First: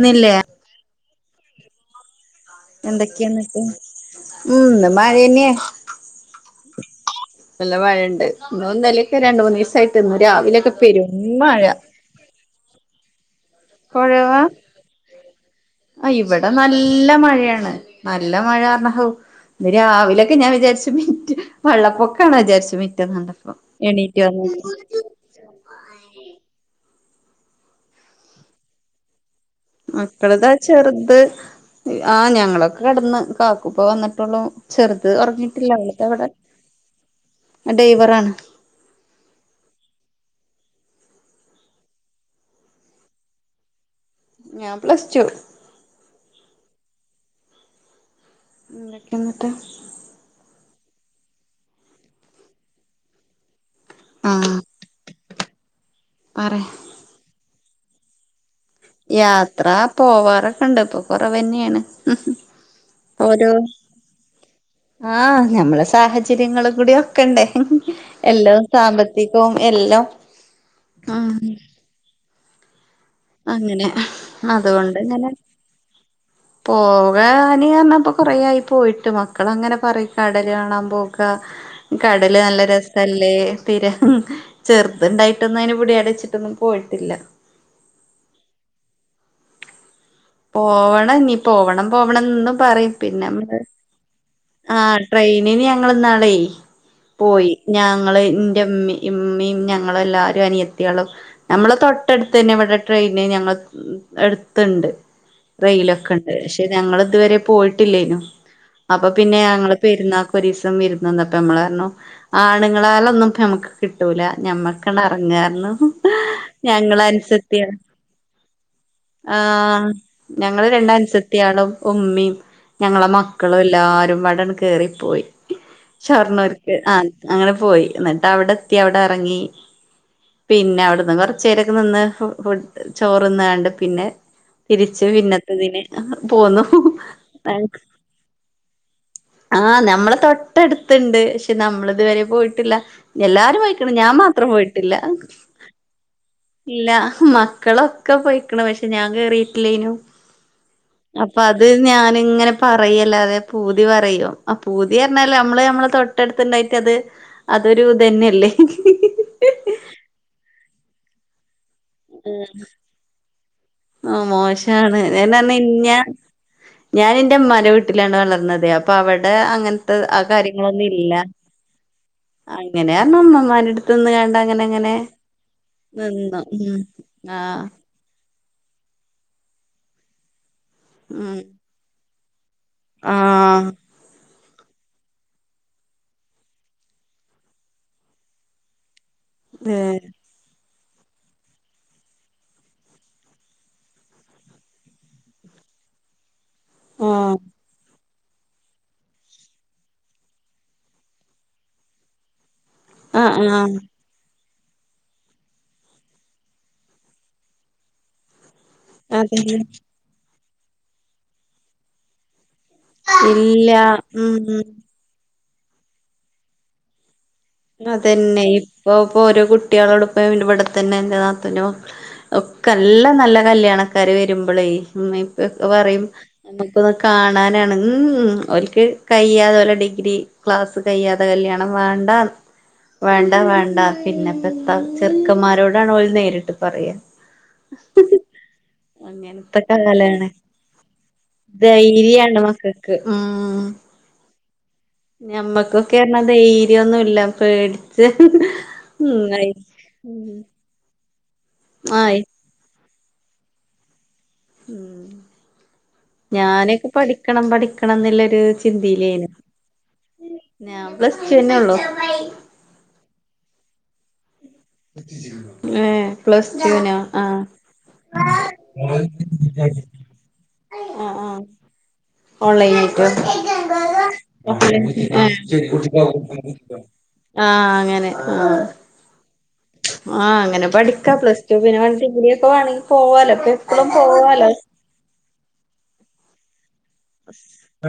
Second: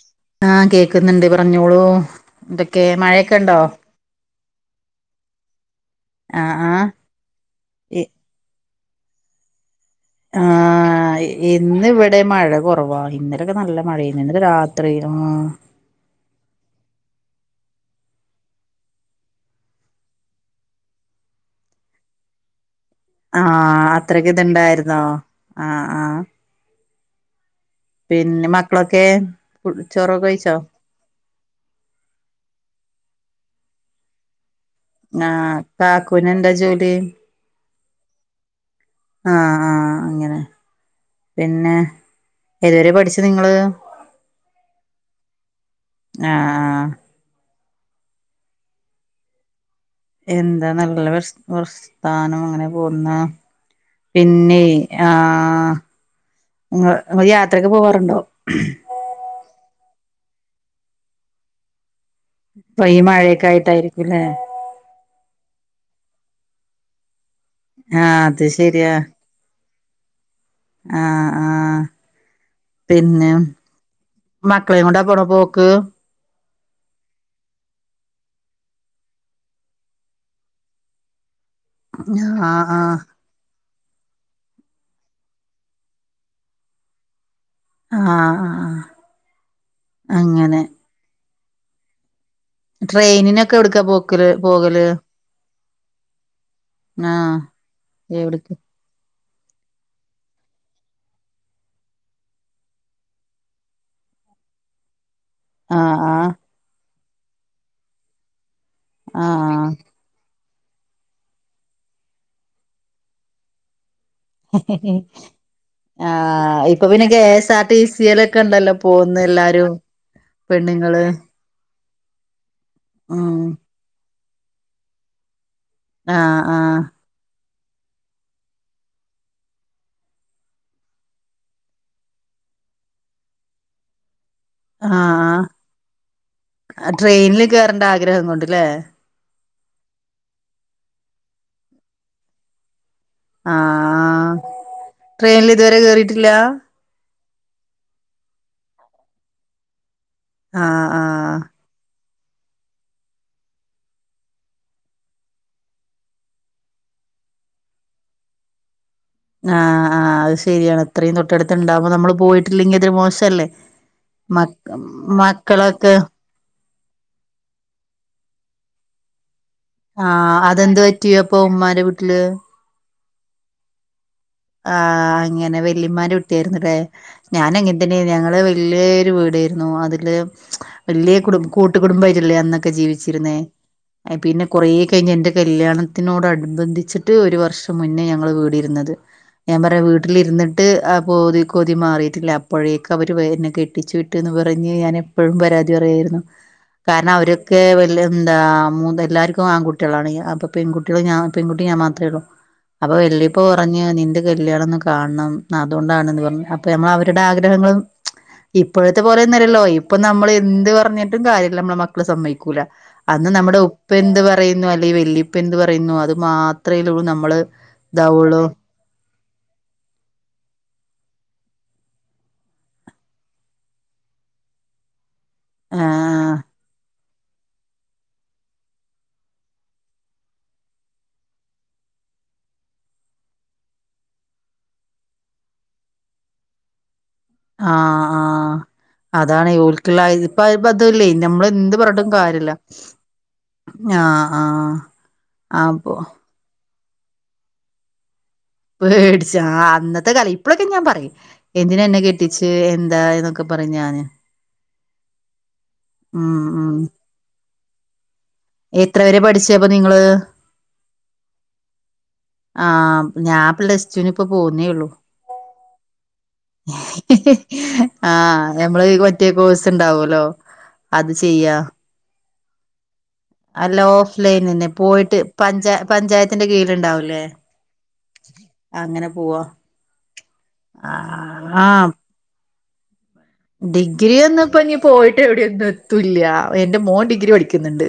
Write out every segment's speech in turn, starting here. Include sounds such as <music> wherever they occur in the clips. ന്നില്ലേ ആഹ് കേക്കുന്നുണ്ട് പറഞ്ഞോളൂ എന്ത ക്കെ മഴയൊക്കെ ഉണ്ടോ എന്തൊക്കെയാന്നിട്ട് ഉം ഇന്ന് മയന്നെ ആഹ് ആഹ് നല്ല മഴ ഇ ഇണ്ട് ഇന്നും ഇന്നലിക്കെ രണ്ട് മൂന്ന് ദിവസായിട്ട് ഇന്നു രാവിലൊക്കെ പെരും ആഹ് മഴ ഇന്ന് ഇവിടെ മഴ കുറവാ ഇന്നലൊക്കെ നല്ല കൊഴവാ മഴയേന്നു രാത്രി ആഹ് ആ ഇവിടെ നല്ല മഴയാണ് നല്ല മഴ പറഞ്ഞഹോ ഇന്ന് രാവിലെ ഒക്കെ ഞാൻ വിചാരിച്ചു മിറ്റ് വള്ളപ്പൊക്കാണോ വിചാരിച്ചു കണ്ടപ്പോ ആഹ് എണീറ്റ് അത്രക്ക വന്നപ്പോ ഇത്ണ്ടായിരുന്നോ ആഹ് ആഹ് പിന്നെ മക്കളൊക്കെ ചോറൊക്കെ മക്കള ഇതാ കഴിച്ചോ ചെറുത് ആഹ് ഞങ്ങളൊക്കെ കടന്ന് കാക്കുപ്പൊ വന്ന്ട്ടൊള്ളൂ ചെറുത് ആഹ് ഒറങ്ങീട്ടില്ല അവള് ഇതാവിടെ കാക്കൂന് എന്താ ജോലി ഡൈവറാണ് ആഹ് ആഹ് അങ്ങനെ പിന്നെ ഏതുവരെ പഠിച്ചു നിങ്ങള് ഞാൻ പ്ലസ് ടു ആഹ് എന്തൊക്കെ എന്നിട്ട് എന്താ നല്ല വർസ വർസ്ത്താനം അങ്ങനെ പോകുന്ന ആഹ് പിന്നെയ് ആ പറ ഇങ്ങ ഇങ്ങള് യാത്രയൊക്കെ പോകാറുണ്ടോ യാത്ര പോവാറൊക്കെ ഇണ്ട് ഇപ്പൊ കൊറവന്നേണ് ഉം ഇപ്പൊ ഈ മഴയൊക്കെ ഓരോ ആയിട്ടായിരിക്കുംല്ലേ ആ ഞമ്മളെ സാഹചര്യങ്ങള് കൂടി ഒക്ക ആഹ് അത് എല്ലാം ശരിയാ സാമ്പത്തികവും എല്ലാം ആഹ് ഉം ആഹ് പിന്നെ അങ്ങനെ മക്കളെയും അതുകൊണ്ട് കൊണ്ടാ പോണ ഇങ്ങനെ പോക്ക് പോകാന് അറഞ്ഞ ഇപ്പൊ കൊറേ ആയി പോയിട്ട് മക്കൾ അങ്ങനെ പറയും കടല് കാണാൻ പോകാ ആഹ് കടല് നല്ല ആഹ് രസല്ലേ തീരം ചെറുതുണ്ടായിട്ടൊന്നും അയിന് ഇവിടെ അവിടെ വെച്ചിട്ടൊന്നും പോയിട്ടില്ല ആഹ് അങ്ങനെ പോവണം ഞ്ഞി പോവണം പോവണം എന്നും ട്രെയിനിനൊക്കെ എവിടുക്കാ പോക്കല് ആ പോകല് ട്രെയിനിന് ഞങ്ങൾ ഇന്നാള് ആഹ് പോയി ഞങ്ങള് എവിടക്ക് എൻ്റെ ഇമ്മിം ഇമ്മിം ഞങ്ങള് എല്ലാരും അനിയത്തിയേകളും നമ്മളെ തൊട്ടടുത്ത് തന്നെ ഇവിടെ ട്രെയിന് ഞങ്ങള് എട്ത്ത്ണ്ട് ആഹ് റെയിലൊക്കെ ആഹ് ഉണ്ട് ക്ഷെ ഞങ്ങൾ ഇതുവരെ പോയിട്ടില്ലെ യ് ന്നു അപ്പൊ പിന്നെ ഞങ്ങള് ആഹ് പെരുന്ന ഒരിസംവിര് നന്ന് ട്ട് നമ്മളറിഞ്ഞു ആണുങ്ങളാലൊന്നും ഒന്നുംപ്പ <unintelligible> കിട്ടൂല ഞമ്മക്കണ്ട റ്ങ്ങാർ ഞ്ഞു ആഹ് ഇപ്പൊ പിന്നെ ഞങ്ങളെ അ കെ ൻ എസ് ആർ സത്തിയാ ടി സിയിലൊക്കെ ഉണ്ടല്ലോ പോകുന്ന ആ എല്ലാരും ഞങ്ങള് രണ്ട പെണ്ണുങ്ങള് കുട്ടേളും ഉമ്മീം ഞങ്ങളെ ഉം മക്കളും എല്ലാരും മ്പാടെങ്ങ ണ്ട് കേറിപ്പോയി ആഹ് ഷൊർണ്ണൂർക്ക് ആഹ് ആ അങ്ങനെ പോയി എന്നിട്ട് അവിടെ എത്തി അവിടെ എറങ്ങി പിന്നെ അവിടെന്ന് കൊറച്ചോ രൊക്കെ നിന്ന് ഫുഡ് ചോറ്ന്ന്ങ്ങാണ്ട് പിന്നെ തിരിച്ച് ആഹ് പിന്നത്തതിന് പോന്നു താ വിഗ്രഹം കൊണ്ട്ല്ലേ ആ നമ്മൾ തൊട്ടടുത്തുണ്ട് ക്ഷെ നമ്മള ഇതുവരെ പോയിട്ടില്ല എല്ലാരും പോയിക്ക് ണ് ഞാൻ ആഹ് മാത്രം പോയിട്ടില്ല ട്രെയിനിൽ ഇതുവരെ കേറിയിട്ടില്ല ഇല്ല മക്കളൊക്കെ പോയിക്കണ് പക്ഷെ ഞാൻ കേറിട്ടില്ലേയ് നു ആ ആ അപ്പൊ അത് ഞാനി ഇങ്ങനെ പറയല്ലാ പൂതി പറയും ആ പൂതി പറഞ്ഞല് നമ്മള് നമ്മള് തൊട്ടടുത്ത്ണ്ടായിട്ട് അത് അതൊരു ഇതന്നെല്ലേ ആ ആ അത് ശരിയാണ് ഇത്രേം തൊട്ടടുത്ത്ണ്ടാവുമ്പോ നമ്മള് പോയിട്ടില്ലെങ്കി അതൊരു മോശല്ലേ ആ മക് മോശാണ് മക്കളൊക്കെ ഞാനിന്റെ ഇമ്മാന്റെ വീട്ടിലാണ് വളർന്നത് അപ്പൊ അവിടെ അങ്ങനെ ആ അതെന്ത് പറ്റി അപ്പൊ ഉമ്മാന്റെ വീട്ടില് അങ്ങനെയർഞ്ഞ ഉമ്മമാന്റെട്ത്ത് ന്ന്ങ്ങാണ്ട് അ ആ അങ്ങനെ വല്യമ്മാന്റെ കുട്ടിയാര്ന്നു ലേ ഉം ആഹ് ഞാനങ്ങനെ ഞങ്ങള് വെല്യേരു വീടേര്ന്നു അതില് വെല്യേ ഉം കുട് കൂട്ട് കുടുംബായ്റ്റില്ലേ അന്നൊക്കെ ഒക്കെ ജീവിച്ചിരുന്നേ ആഹ് ഏ പിന്നെ കൊറേ കഴിഞ്ഞ് എൻ്റെ കല്യാണത്തിനോടണുബന്ധിച്ചിട്ട് ഒരു വർഷം മുന്നേ ഞങ്ങൾ വീടിരുന്നത് ഞാൻ പറയാ ഏഹ് വീട്ട്ലിര്ന്നിട്ട് ആ പോതി കൊ കൊതി മാറിയിട്ടില്ല അപ്പോഴേക് അവര് എന്നെ കെട്ടിച്ചു വിട്ട്ന്ന് പറഞ്ഞ് ഞാൻ എപ്പഴും പരാതി പറയായിരുന്നു കാരണം ആഹ് അവരൊക്കെ വല്യ ന്താ മൂതൽ എല്ലാര്ക്കും ആൺകുട്ടിയാളാണയ് അപ്പ പെൺകുട്ടികള് ഞാ പെൺകുട്ടി ഞാൻ മാത്രേ ഉള്ളൂ അപ്പൊ വല്ലിപ്പ ആഹ് ആഹ് പറഞ് നിന്റെക് കല്യാണംന്ന് കാൺണം അതോണ്ടാണന്ന് പറഞ്ഞു അപ്പൊ നമ്മള് അവരുടെ ആഗ്രഹങ്ങളും ഇപ്പോഴത്തെ അതന്നെ പോലെന്നല്ലല്ലോ ഇപ്പൊ നമ്മള് എന്ത് പറഞ്ഞിട്ടും കാര്യല്ല മ്മളെ മക്കള് സമ്മയിക്കൂല അന്ന് നമ്മുടെ ഇല്ല ഉപ്പ എന്ത് ഉം പറയുന്നു അല്ലെങ്കി വല്ലിപ്പ എന്ത് പറയുന്നു അത് മാത്രയല്ലെള്ളൂ നമ്മള് ഉം ഇതാവുള്ളൂ അതന്നെ ഇപ്പൊ ഇപ്പൊ ഓരോ കുട്ടികളോട്പ്പ ഇന്റെ ഇവിടെത്തന്നെ എന്റെ നാത്തൂന്റെ മക്കള് ഒക്കെ നല്ല നല്ല കല്യാണക്കാര് വരുമ്പളേയ് ഉമ്മി ഇപ്പക്കൊ പറയും ആഹ് നമ്മുക്ക് കാണാനാണ് ഉം ഉം ഓൽക്ക് കയ്യാതെ ഓലെ ഡിഗ്രി ക്ലാസ് കയ്യാതെ കല്ല്യാണം വേണ്ടാന്ന് വേണ്ട വേണ്ട പിന്നെപ്പത്താ ചെറുക്കന്മാരോടാണ് ഓല് നേരിട്ട് പറയ ആഹ് ആഹ് അതാണയ് അങ്ങനത്തെ ഓൽക്ക് ള്ളായി കാലാണ് ഇപ്പ ഇപ്പഅതുല്ലേയ് നമ്മള് എന്ത് പറഞ്ഞിട്ടും ധൈര്യാണ് കാര്യല്ല മക്കൾക്ക് ഞ്ഞാ ആഹ് ആഹ് അപ്പൊ ഞമ്മക്കൊക്കെർഞ്ഞ ദെയ്ര്യോന്നില്ല പേട്ച്ച് പേട്ച്ച് ആ അന്നത്തെ കലയ് ഇപ്പള് ഇപ്പ ഞാൻ പറയും എന്തിനാ ഇന്നെ ആയി കെട്ടിച്ച് എന്തായി ന്നൊക്കെ പറിം ഞാന് ഉം ഉം ഉം ഞാനക്കെ പഠിക്കണം പഠിക്കണംന്ന്ല്ലൊര് എത്ര വരെ ചിന്തീലേയ്നു പഠിച്ചേ അപ്പൊ നിങ്ങള് ഞാൻ പ്ലസ് റ്റു ന്നെള്ളൂ ആ ഞാൻ പ്ലെസ്റ്റുന് ഇപ്പ പോവുന്നേ ഉള്ളൂ ഏ പ്ലസ് ടുവിനോ ആ ആ നമ്മളെ ഈ മറ്റേ കോഴ്സ്ണ്ടാവുല്ലോ ആ അത് ആ ചെയ്യാ ഓൺലൈൻ ആയിറ്റോ അല്ല ഓഫ് ലൈനന്നെ പോയിട്ട് പഞ്ച പഞ്ചായത്തിന്റെ കീഴ്ല്ണ്ടാവ് ലേ ആ അങ്ങനെ ആ അങ്ങനെ പോവാ ആ അങ്ങനെ ആ പഠിക്കാ പ്ലസ് ടു പിന്നെ ആഹ് ഡിഗ്രി ഒക്കെ വേണങ്കി പോവാലോ ഇപ്പൊ എപ്പളും ഡിഗ്രി ഒന്നും പോവാലോ ഇപ്പ നീ പോയിട്ട് എവിടെയൊന്നും എത്തൂല്ല എന്റെ മോൻ ഡിഗ് ഡിഗ്രി പഠിക്കുന്നുണ്ട്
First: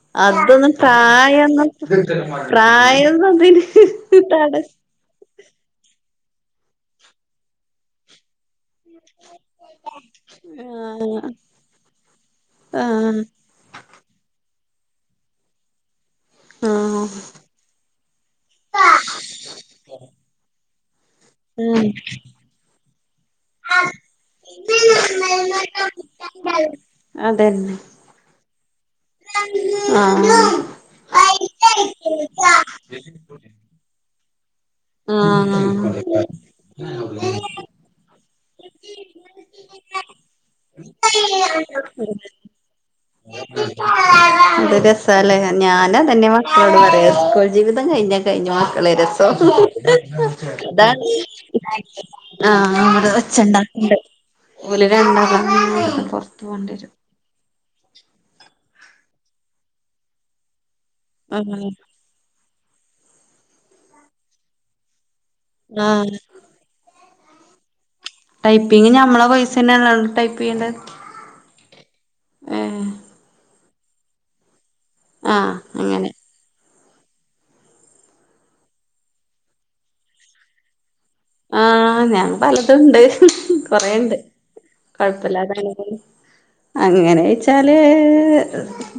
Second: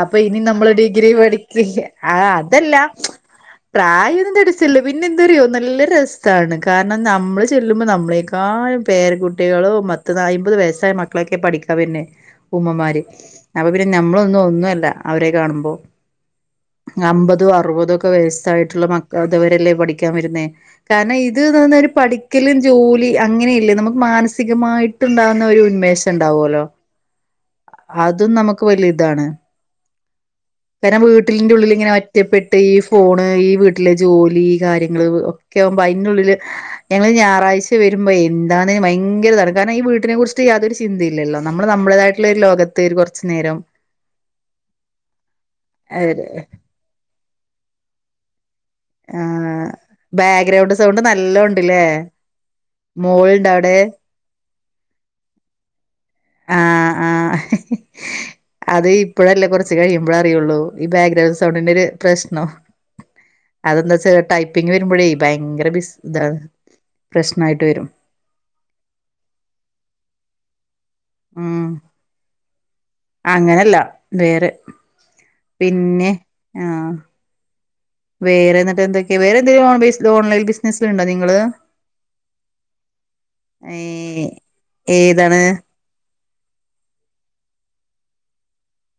അപ്പ ഇനി നമ്മള് അതൊന്നും ഡിഗ്രി പ്രായൊന്നും പഠിക്കില്ല്യേ ആ അതല്ല പ്രായൊന്നും അതിന് പ്രായൊന്നും തട തികച്ചില്ല പിന്നെന്താറിയോ നല്ല രസാണ് കാരണം നമ്മള് ചെല്ലുമ്പോ നമ്മളേക്കാഴും പേരകുട് ക്കളും മത്ത് അയ്മ്പത് വയസ്സായ ആ മക്കളൊക്കെ പഠിക്കാൻ വര്നെ ആ ഉമ്മമാര് അപ്പൊ പിന്നെ നമ്മളൊന്നും ഒന്നുംല്ല അവരെക്കെ കാണുമ്പോ ആ അമ്പതു അറുപതൊ ക് പ്പൊ വെയ്സ്സായിട്ട്ള്ള മക്കൾത് വ രെല്ലേ പഠിക്കാൻ വരുന്നേ കാരണം ഇത് ന്ന് ന്നർഞ്ഞ ആ ഒരു പഠിക്കല് ജോലി അങ്ങനെ ഇല്ല നമുക്ക് മാൻസ് സ്ഥിരമായിട്ടുണ്ടാകുന്ന ഒരു ഉന്മേഷം ണ്ടാവല്ലോ അതന്നെ അത് നമു ക്ക് വലിയ ഇതാണ്. ആഹ് കാരണം വീട്ടിലിറെ ഉള്ളിൽ ആഹ് ഇങ്ങനെ ഒറ്റപ്പെട്ട് ഈ ഫോണ് ഈ വീട്ടിലെ ജോലി കാര്യം ഒക്കെവുമ്പോ അയ്ന്റുള്ളില് ഞങ്ങൾ ഞായറാഴ് വരുമ്പോ എന്താ ഭയങ്കരതാണ് കാരണംഈ വീട്ടിനെ കുറിച്ച്ട്ട് യാതൊരു ചിന്തയില്ലല്ലോ നമ്മള് നമ്മളതായിട്ടുള്ള ഒരു ലോകത്ത് ഒരു കുറച്ചു നേരം ന്ത്‌ രസാലേ ഞാനതന്നെ മക്കളോട് പറയാ സ്കോൾ ജീവിതം കഴിഞ്ഞാ കഴിഞ്ഞു മക്കളെ രസം ബാക്ക്ഗ്രൗണ്ട് താ സൗണ്ട് നല്ല ഉണ്ടല്ലേ ആ അവ്ടെ ഒച്ച മോളുണ്ട് അവിടെ ണ്ടാക്ക്ണ്ട് ഓല് രണ്ടതാ ങ്ങനെ പൊർത്ത് മണ്ടിരു ആ അത് ഇപ്പഴല്ല കുറച്ച് കഴിയുമ്പള അറിയുള്ളൂ. ഈ ബാക്ക്ഗ്രൗണ്ട് ആഹ് സൗണ്ടിന്റെ ഒരു പ്രശ്നം അതെന്താ വച്ചാ ടൈപ്പിങ് വരുമ്പോഴേ ഭയങ്കര ആഹ് ബിസ്‌ദ്ര പ്രശ്നായിട്ട് വരും. ടൈപ്പിംഗ നമ്മളെ പൈസ തന്നെ ഉ ടൈപ്പ് ചെയ്യേണ്ടത് ഉം അങ്ങനല്ല വേറെ ആഹ് പിന്നെ അങ്ങനെ ആ വേറെ ന്നിട്ട് എന്തൊക്കെ വേറെന്തെലും ഓൺ ബേസ് ഓൺലൈൻ ബിസ് ആ ഞാൻ പലതുംണ്ട് കൊറെണ്ട് ഏഹ് ഏതാണ് കുഴപ്പല്ലാതങ്ങനെ പോണു അങ്ങനെ വെച്ചാല്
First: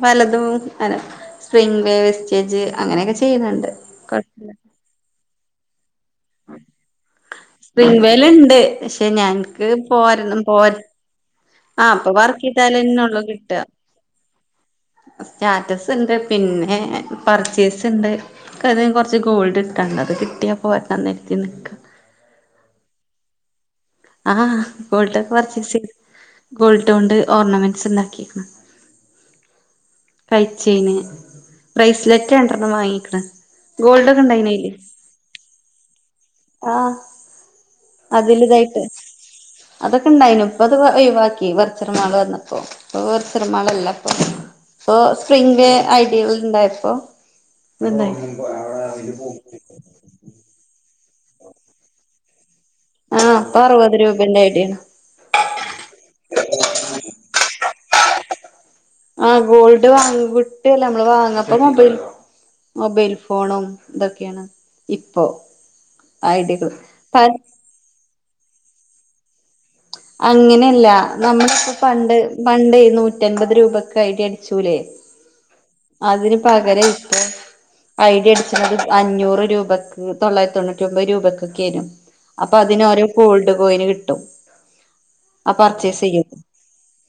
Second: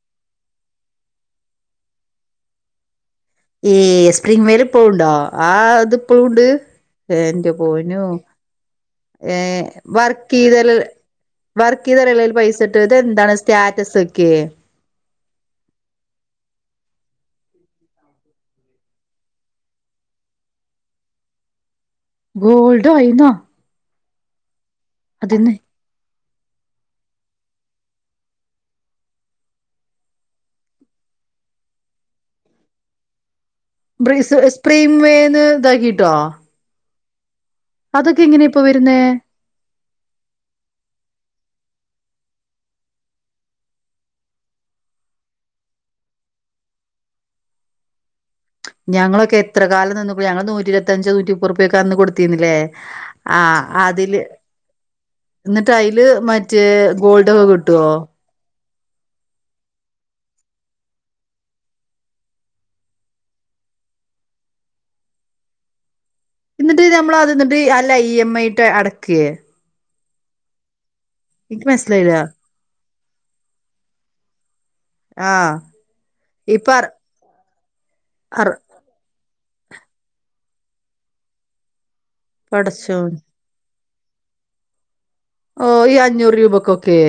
പലതും അന സ്പിങ് വേ വെസ്റ്റേജ് അങ്ങനെയൊക്കെ ചെയ്യുന്നുണ്ട് ഏ സ്പ്രിങ് കൊഴപ്പല്ല വേല് പ്പ്ളുണ്ടോ ആ ത്പ്പ്ളുണ്ട് ഏ ന്റെ സ്പ്രിംഗ് പോനു വേല്ണ്ട് പക്ഷെ ഏ ഞങ്ങക്ക് വർക്കെയ്താലല്ലേ ആ പ്പൊ വർക്കിട്ടാലന്നൊള്ളൂ കിട്ട സ്റ്റാറ്റസ് വെക്കേ സ്റ്റാറ്റസ്ണ്ട് പിന്നെ പർച്ചേസ്ണ്ട് ക്ക് ഏതേലും കൊർച്ച് ഗോൾഡ്ട്ടാണ്ട് അത് കിട്ടിയാ പ്പൊ ഒര്ക്കാതെര്ക്ക്ന്ന്ക്ക ഗോൾഡോ അയ്നോ? ആ ഗോൾഡൊക്കെ പർച്ചേസെയ്ത് ഗോൾഡോണ്ട് ഓർണമെന്റ്സ് ണ്ടാക്കീകുണു കൈചെയ്ന് ബ്രയിസ്‌ലെറ്റ് രൻഡ്രെണ്ണം വാങ്ങിക്ക്ണ് ഗോൾഡ് ഒക്കെ ബ്രീസ് ഇണ്ടായിന് സ്പ്രിഗ് വേന്ന് താക്കിട്ടോ ആ അതില് ഇപ്പൊ തായിട്ട് വരുന്നേ അതൊക്കെ ണ്ടായിനു പ്പത് ഒഴിവാക്കി വർച്ചിറ മാള് വന്നപ്പോ പ്പൊ വർച്ചിറമാളല്ലപ്പൊ പ്പൊ സ്പ്രിംഗ് വേ ഐഡികൾ ണ്ടായപ്പോ ത്ണ്ടായി ഞങ്ങളൊക്കെ എത്ര കാലം നിന്നള ഞങ്ങളൊക്കെ എത്ര കാലം നിന്നക്കുണു ഞങ്ങൾ നൂറ്റി ഇരുവത്തഞ്ച് നൂറ്റി മുപ്പുർപ്യക്കെ അന്ന് കൊടുത്തിന്നില്ലേ ആഹ് ആ ഇപ്പൊ അറുപത് അതില് രൂപന്റെ ഐഡിയാണ് ന്നിട്ട് അയ്ല് മറ്റേ ഗോൾഡ്ക്കെ കിട്ടോ ആ ഗോൾഡ് വാങ്ങ ക് ട്ടല്ല മ്മള് വാങ്ങ പ്പ മൊബൈൽ മൊബൈൽ ഫോണും തൊക്കെണ് ഇപ്പോ ഐഡിയകള് എന്നിട്ട് നമ്മൾ പ അത് ന്നിട്ട് അല്ല ഇ എം ഐട്ട് അടക്കേ അങ്ങനെയല്ല എനിക്ക് നമ്മളിപ്പോ പണ്ട് മനസ്സിലായില്ല പണ്ടേയ് നൂറ്റമ്പത് രൂപക്ക്‌ ഐഡി അടിച്ചൂലേ ആഹ് അതിന് ഇപ്പൊ അർ പകരായിറ്റ് ഐഡി അർ അടിച്ച്ണത് അഞ്ഞൂറ് രൂപക്ക് തൊള്ളായിരത്തി തൊണ്ണൂറ്റിയൊമ്പത് രൂപയ്ക്കൊക്കേയ്നു അപ്പൊ അതിനോരോ പടച്ചോൻ ഗോൾഡ് കോയിന് കിട്ടും. ആ ഓ ഈ പർച്ചേസ് ചെയ്യുബോ അഞ്ഞൂറ് രൂപക്കൊക്കെ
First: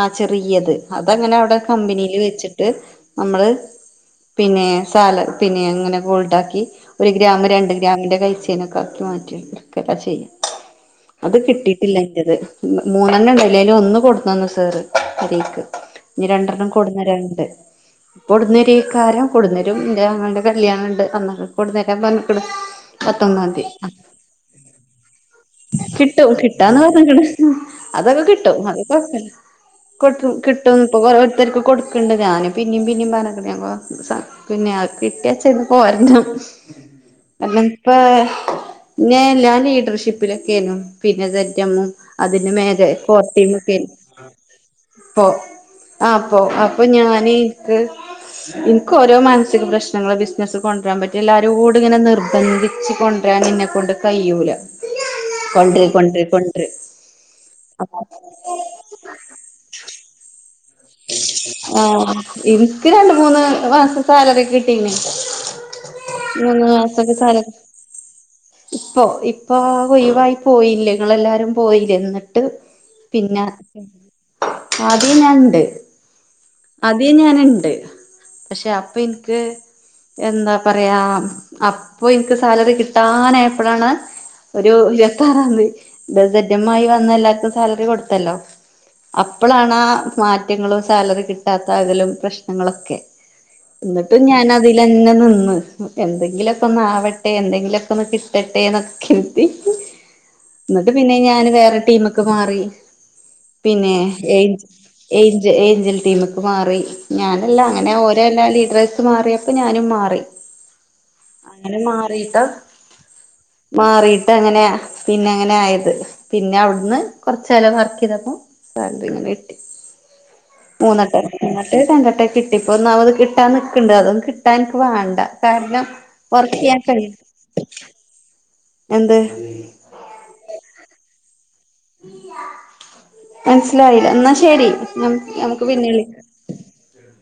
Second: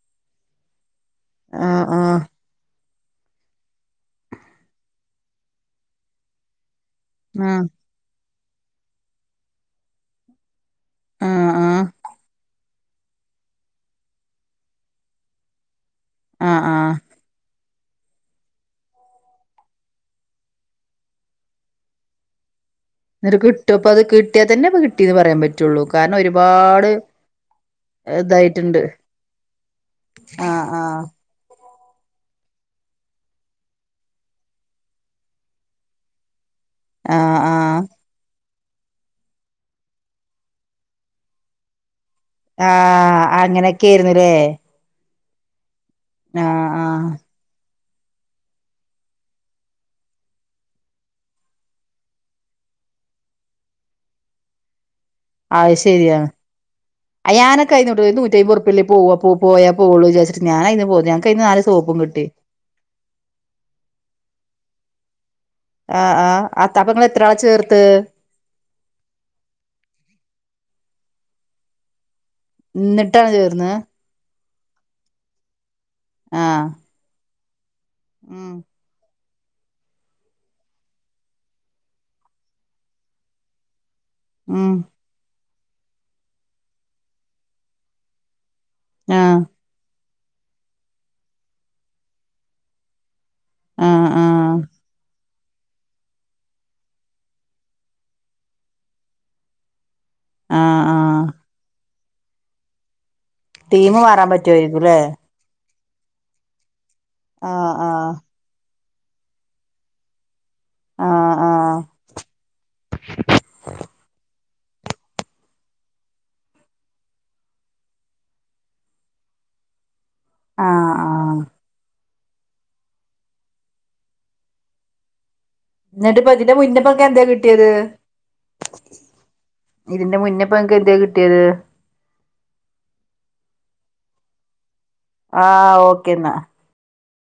ആഹ് ചെറിയത് അതങ്ങനെ അവ്ടെ ആഹ് കമ്പിനീൽ ആഹ് വെച്ചിട്ട് നമ്മള് പിന്നെ സാല പിന്നെ ഇങ്ങനെ ഗോൾഡാക്കി ഒരു ഗ്രാം ആഹ് രണ്ട് മിന്റെ കൈചെയ്നൊക്കെ ആക്കി മാറ്റിയെടുക്ക ഒക്കെ ചെയ്യും അത് ആഹ് ആഹ് കിട്ടീട്ടില്ല ഇന്റത് മൂന്നെണ്ണണ്ടല്ലോ അയില് ഒന്ന് കൊടുന്നന്നു സാറ് പെരേക്ക് ഇനി ആഹ് രണ്ടെർണ്ണം ആഹ് കൊടുന്നെരാന്ണ്ട് കൊടുന്നേരയ്ക്കാരം കൊടുന്നെരും ഇന്റെ ആങ്ങളെന്റെ കല്യാണംണ്ട് അന്നക്കെ കൊടുന്നേരാൻ പറഞ്ക്ക്‌ണ് എന്നിട്ട് പത്തൊമ്പാന്തി കിട്ടും അപ്പൊ ആഹ് അത് കിട്ടിയാൽ തന്നെ ഇപ്പൊ കിട്ടീന്ന് പറയാൻ പറ്റുള്ളൂ കാരണം കിട്ടും കിട്ടാന്ന് ഒരുപാട് പറഞ്ഞിക്ക്‌ണ് അതൊക്കെ കിട്ടും അത് ഇതായിട്ടുണ്ട് കൊഴപ്പല്ല കൊടുക്കു ആഹ് കിട്ടുംന്ന് ഇപ്പൊ ആഹ് കൊറെ ഓരോത്തർക്ക്‌ കൊട് ക്ക്‌ണ്ട് ഞാനി പിന്നിം പിന്നിം പറഞ്ഞക്കണ് ഞങ്ങള് കൊ സ പിന്നെ കിട്ടിയാച്ച അയിന്ന് പോരണം ആഹ് ആഹ് ഇപ്പ ഞാൻ എല്ലാ ലീഡർഷിപ്പിലൊക്കെന്നു പിന്നെ സെഡ് എം ഉം അതിന്റെ മേലെ ആഹ് <unintelligible> അങ്ങനെയൊക്കെയായിരുന്നുല്ലേ പോ ആ ഇപ്പൊ ആഹ് അപ്പൊ ആഹ് ഞാന് ഇക്ക് ഇൻക്ക് ഓരോ മാനസിക പ്രശ്നങ്ങൾ ബിസിനസ് കൊണ്ട്രാൻ പറ്റ എല്ലാരും കൂടെ ഇങ്ങനെ നിർബന്ധിച്ച് കൊ രാൻ ഇന്നെ കൊണ്ട് കയ്യൂല ആയ് ശരിയ ഞാനൊക്കെ അയിന്നൊയിവായി ഒരു നൂറ്റയ്മ്പതുർപ്യല്ലേ പോവപ്പൊ പോയാ പോവൊള്ളു വിചാരിട്ട് ഞാനയിന്ന് പോന്ന് ഞങ്ങ്ക്കയിന്ന് നാലു സോപ്പും കിട്ടി ഇക്ക് രണ്ട് മൂന്ന് മാസം സാലറി ഒക്കെ കിട്ടിണ് ആഹ് ആഹ് മൂന്നു അത്ത അപ്പൊ ഇങ്ങള് മാസത്തെക്കെ എത്ര ആളെ സാലറി ചേർത്ത് ഇപ്പോ ആ ഒയിവായി പോയില്ലേ ഇങ്ങെളെല്ലാരും പോയില്ലേ ഇന്ന ട്ട് ഇന്നിട്ടാണ് പിന്ന ചേർന്ന് ആദ്യേ ഞാന്ണ്ട് ആഹ് ആദ്യേ ഞാന്ണ്ട് ഉം പക്ഷെ അപ്പ ഇന്ക് എന്താ പറയാ അപ്പൊ ഇൻക്ക് സാലറി കിട്ടാനായപ്പഴാണ് ഉം ഒരു ഇരുപത്താറാന്തി സെഡ് എം ആയി വന്ന എല്ലാർക്കും സാലറി കൊടുത്തല്ലോ ആഹ് അപ്പളാണാ മാറ്റങ്ങളും സാലറി കിട്ടാതാകലും പ്രശ്നങ്ങളൊക്കെ ആഹ് ഇന്നിട്ടും ഞാൻ ആഹ് അതിലെന്നെ നിന്ന് എന്തെങ്കിലൊക്കൊന്ന് ആവട്ടെ എന്തെങ്കിലൊക്കൊന്ന് കിട്ടട്ടേന്നൊക്കെ കരുതി ആഹ് ഇന്നട്ട് പിന്നെ ആഹ് ഞാന് വേറെ ടീമ്ക്ക്‌ മാറി പിന്നെ ടീമ് മാറാൻ ഏ പറ്റുവായിരിക്കുംല്ലേ ഏഞ്ച ഏഞ്ചൽ ടീമിക്ക് മാറി ഞാനല്ല ആഹ് അങ്ങനെ ആഹ് ഓരോ എല്ലാ ലീഡേഴസ് മാറിയ പ്പൊ ഞാനും മാറി ആഹ് അങ്ങനെ ആഹ് മാറീട്ട് മാറീട്ടങ്ങനെ പിന്നങ്ങനായത് പിന്നെ അവിടുന്ന് കൊറചാലം വർക്കീതപ്പോ സാലറി ഇങ്ങനെ കിട്ടി ആഹ് മൂന്നട്ടം ആഹ് മറ്റേത് രണ്ടെട്ടം കിട്ടി ഇപ്പൊ ഒന്നാമത് കിട്ടാൻ നിക്ക്‌ണ്ട് അതൊന്ന് കിട്ടാൻ ഇന്ക്ക് വേണ്ട കാരണം എന്നിട്ടിപ്പ ഇതിന്റെ വർക്കിയാൻ കഴിയിണി മുന്നപ്പങ്ങക്കെന്തേ കിട്ടിയത് എന്ത് ഇതിന്റെ മുന്നെപ്പൊ ഇങ്ങക്ക് എന്തേ കിട്ടിയത് മനസിലായില്ല ഇന്നാ ശരി ഞമ്മക്ക് ആഹ് പിന്നെ വിളിക്ക ഓക്കേന്നാ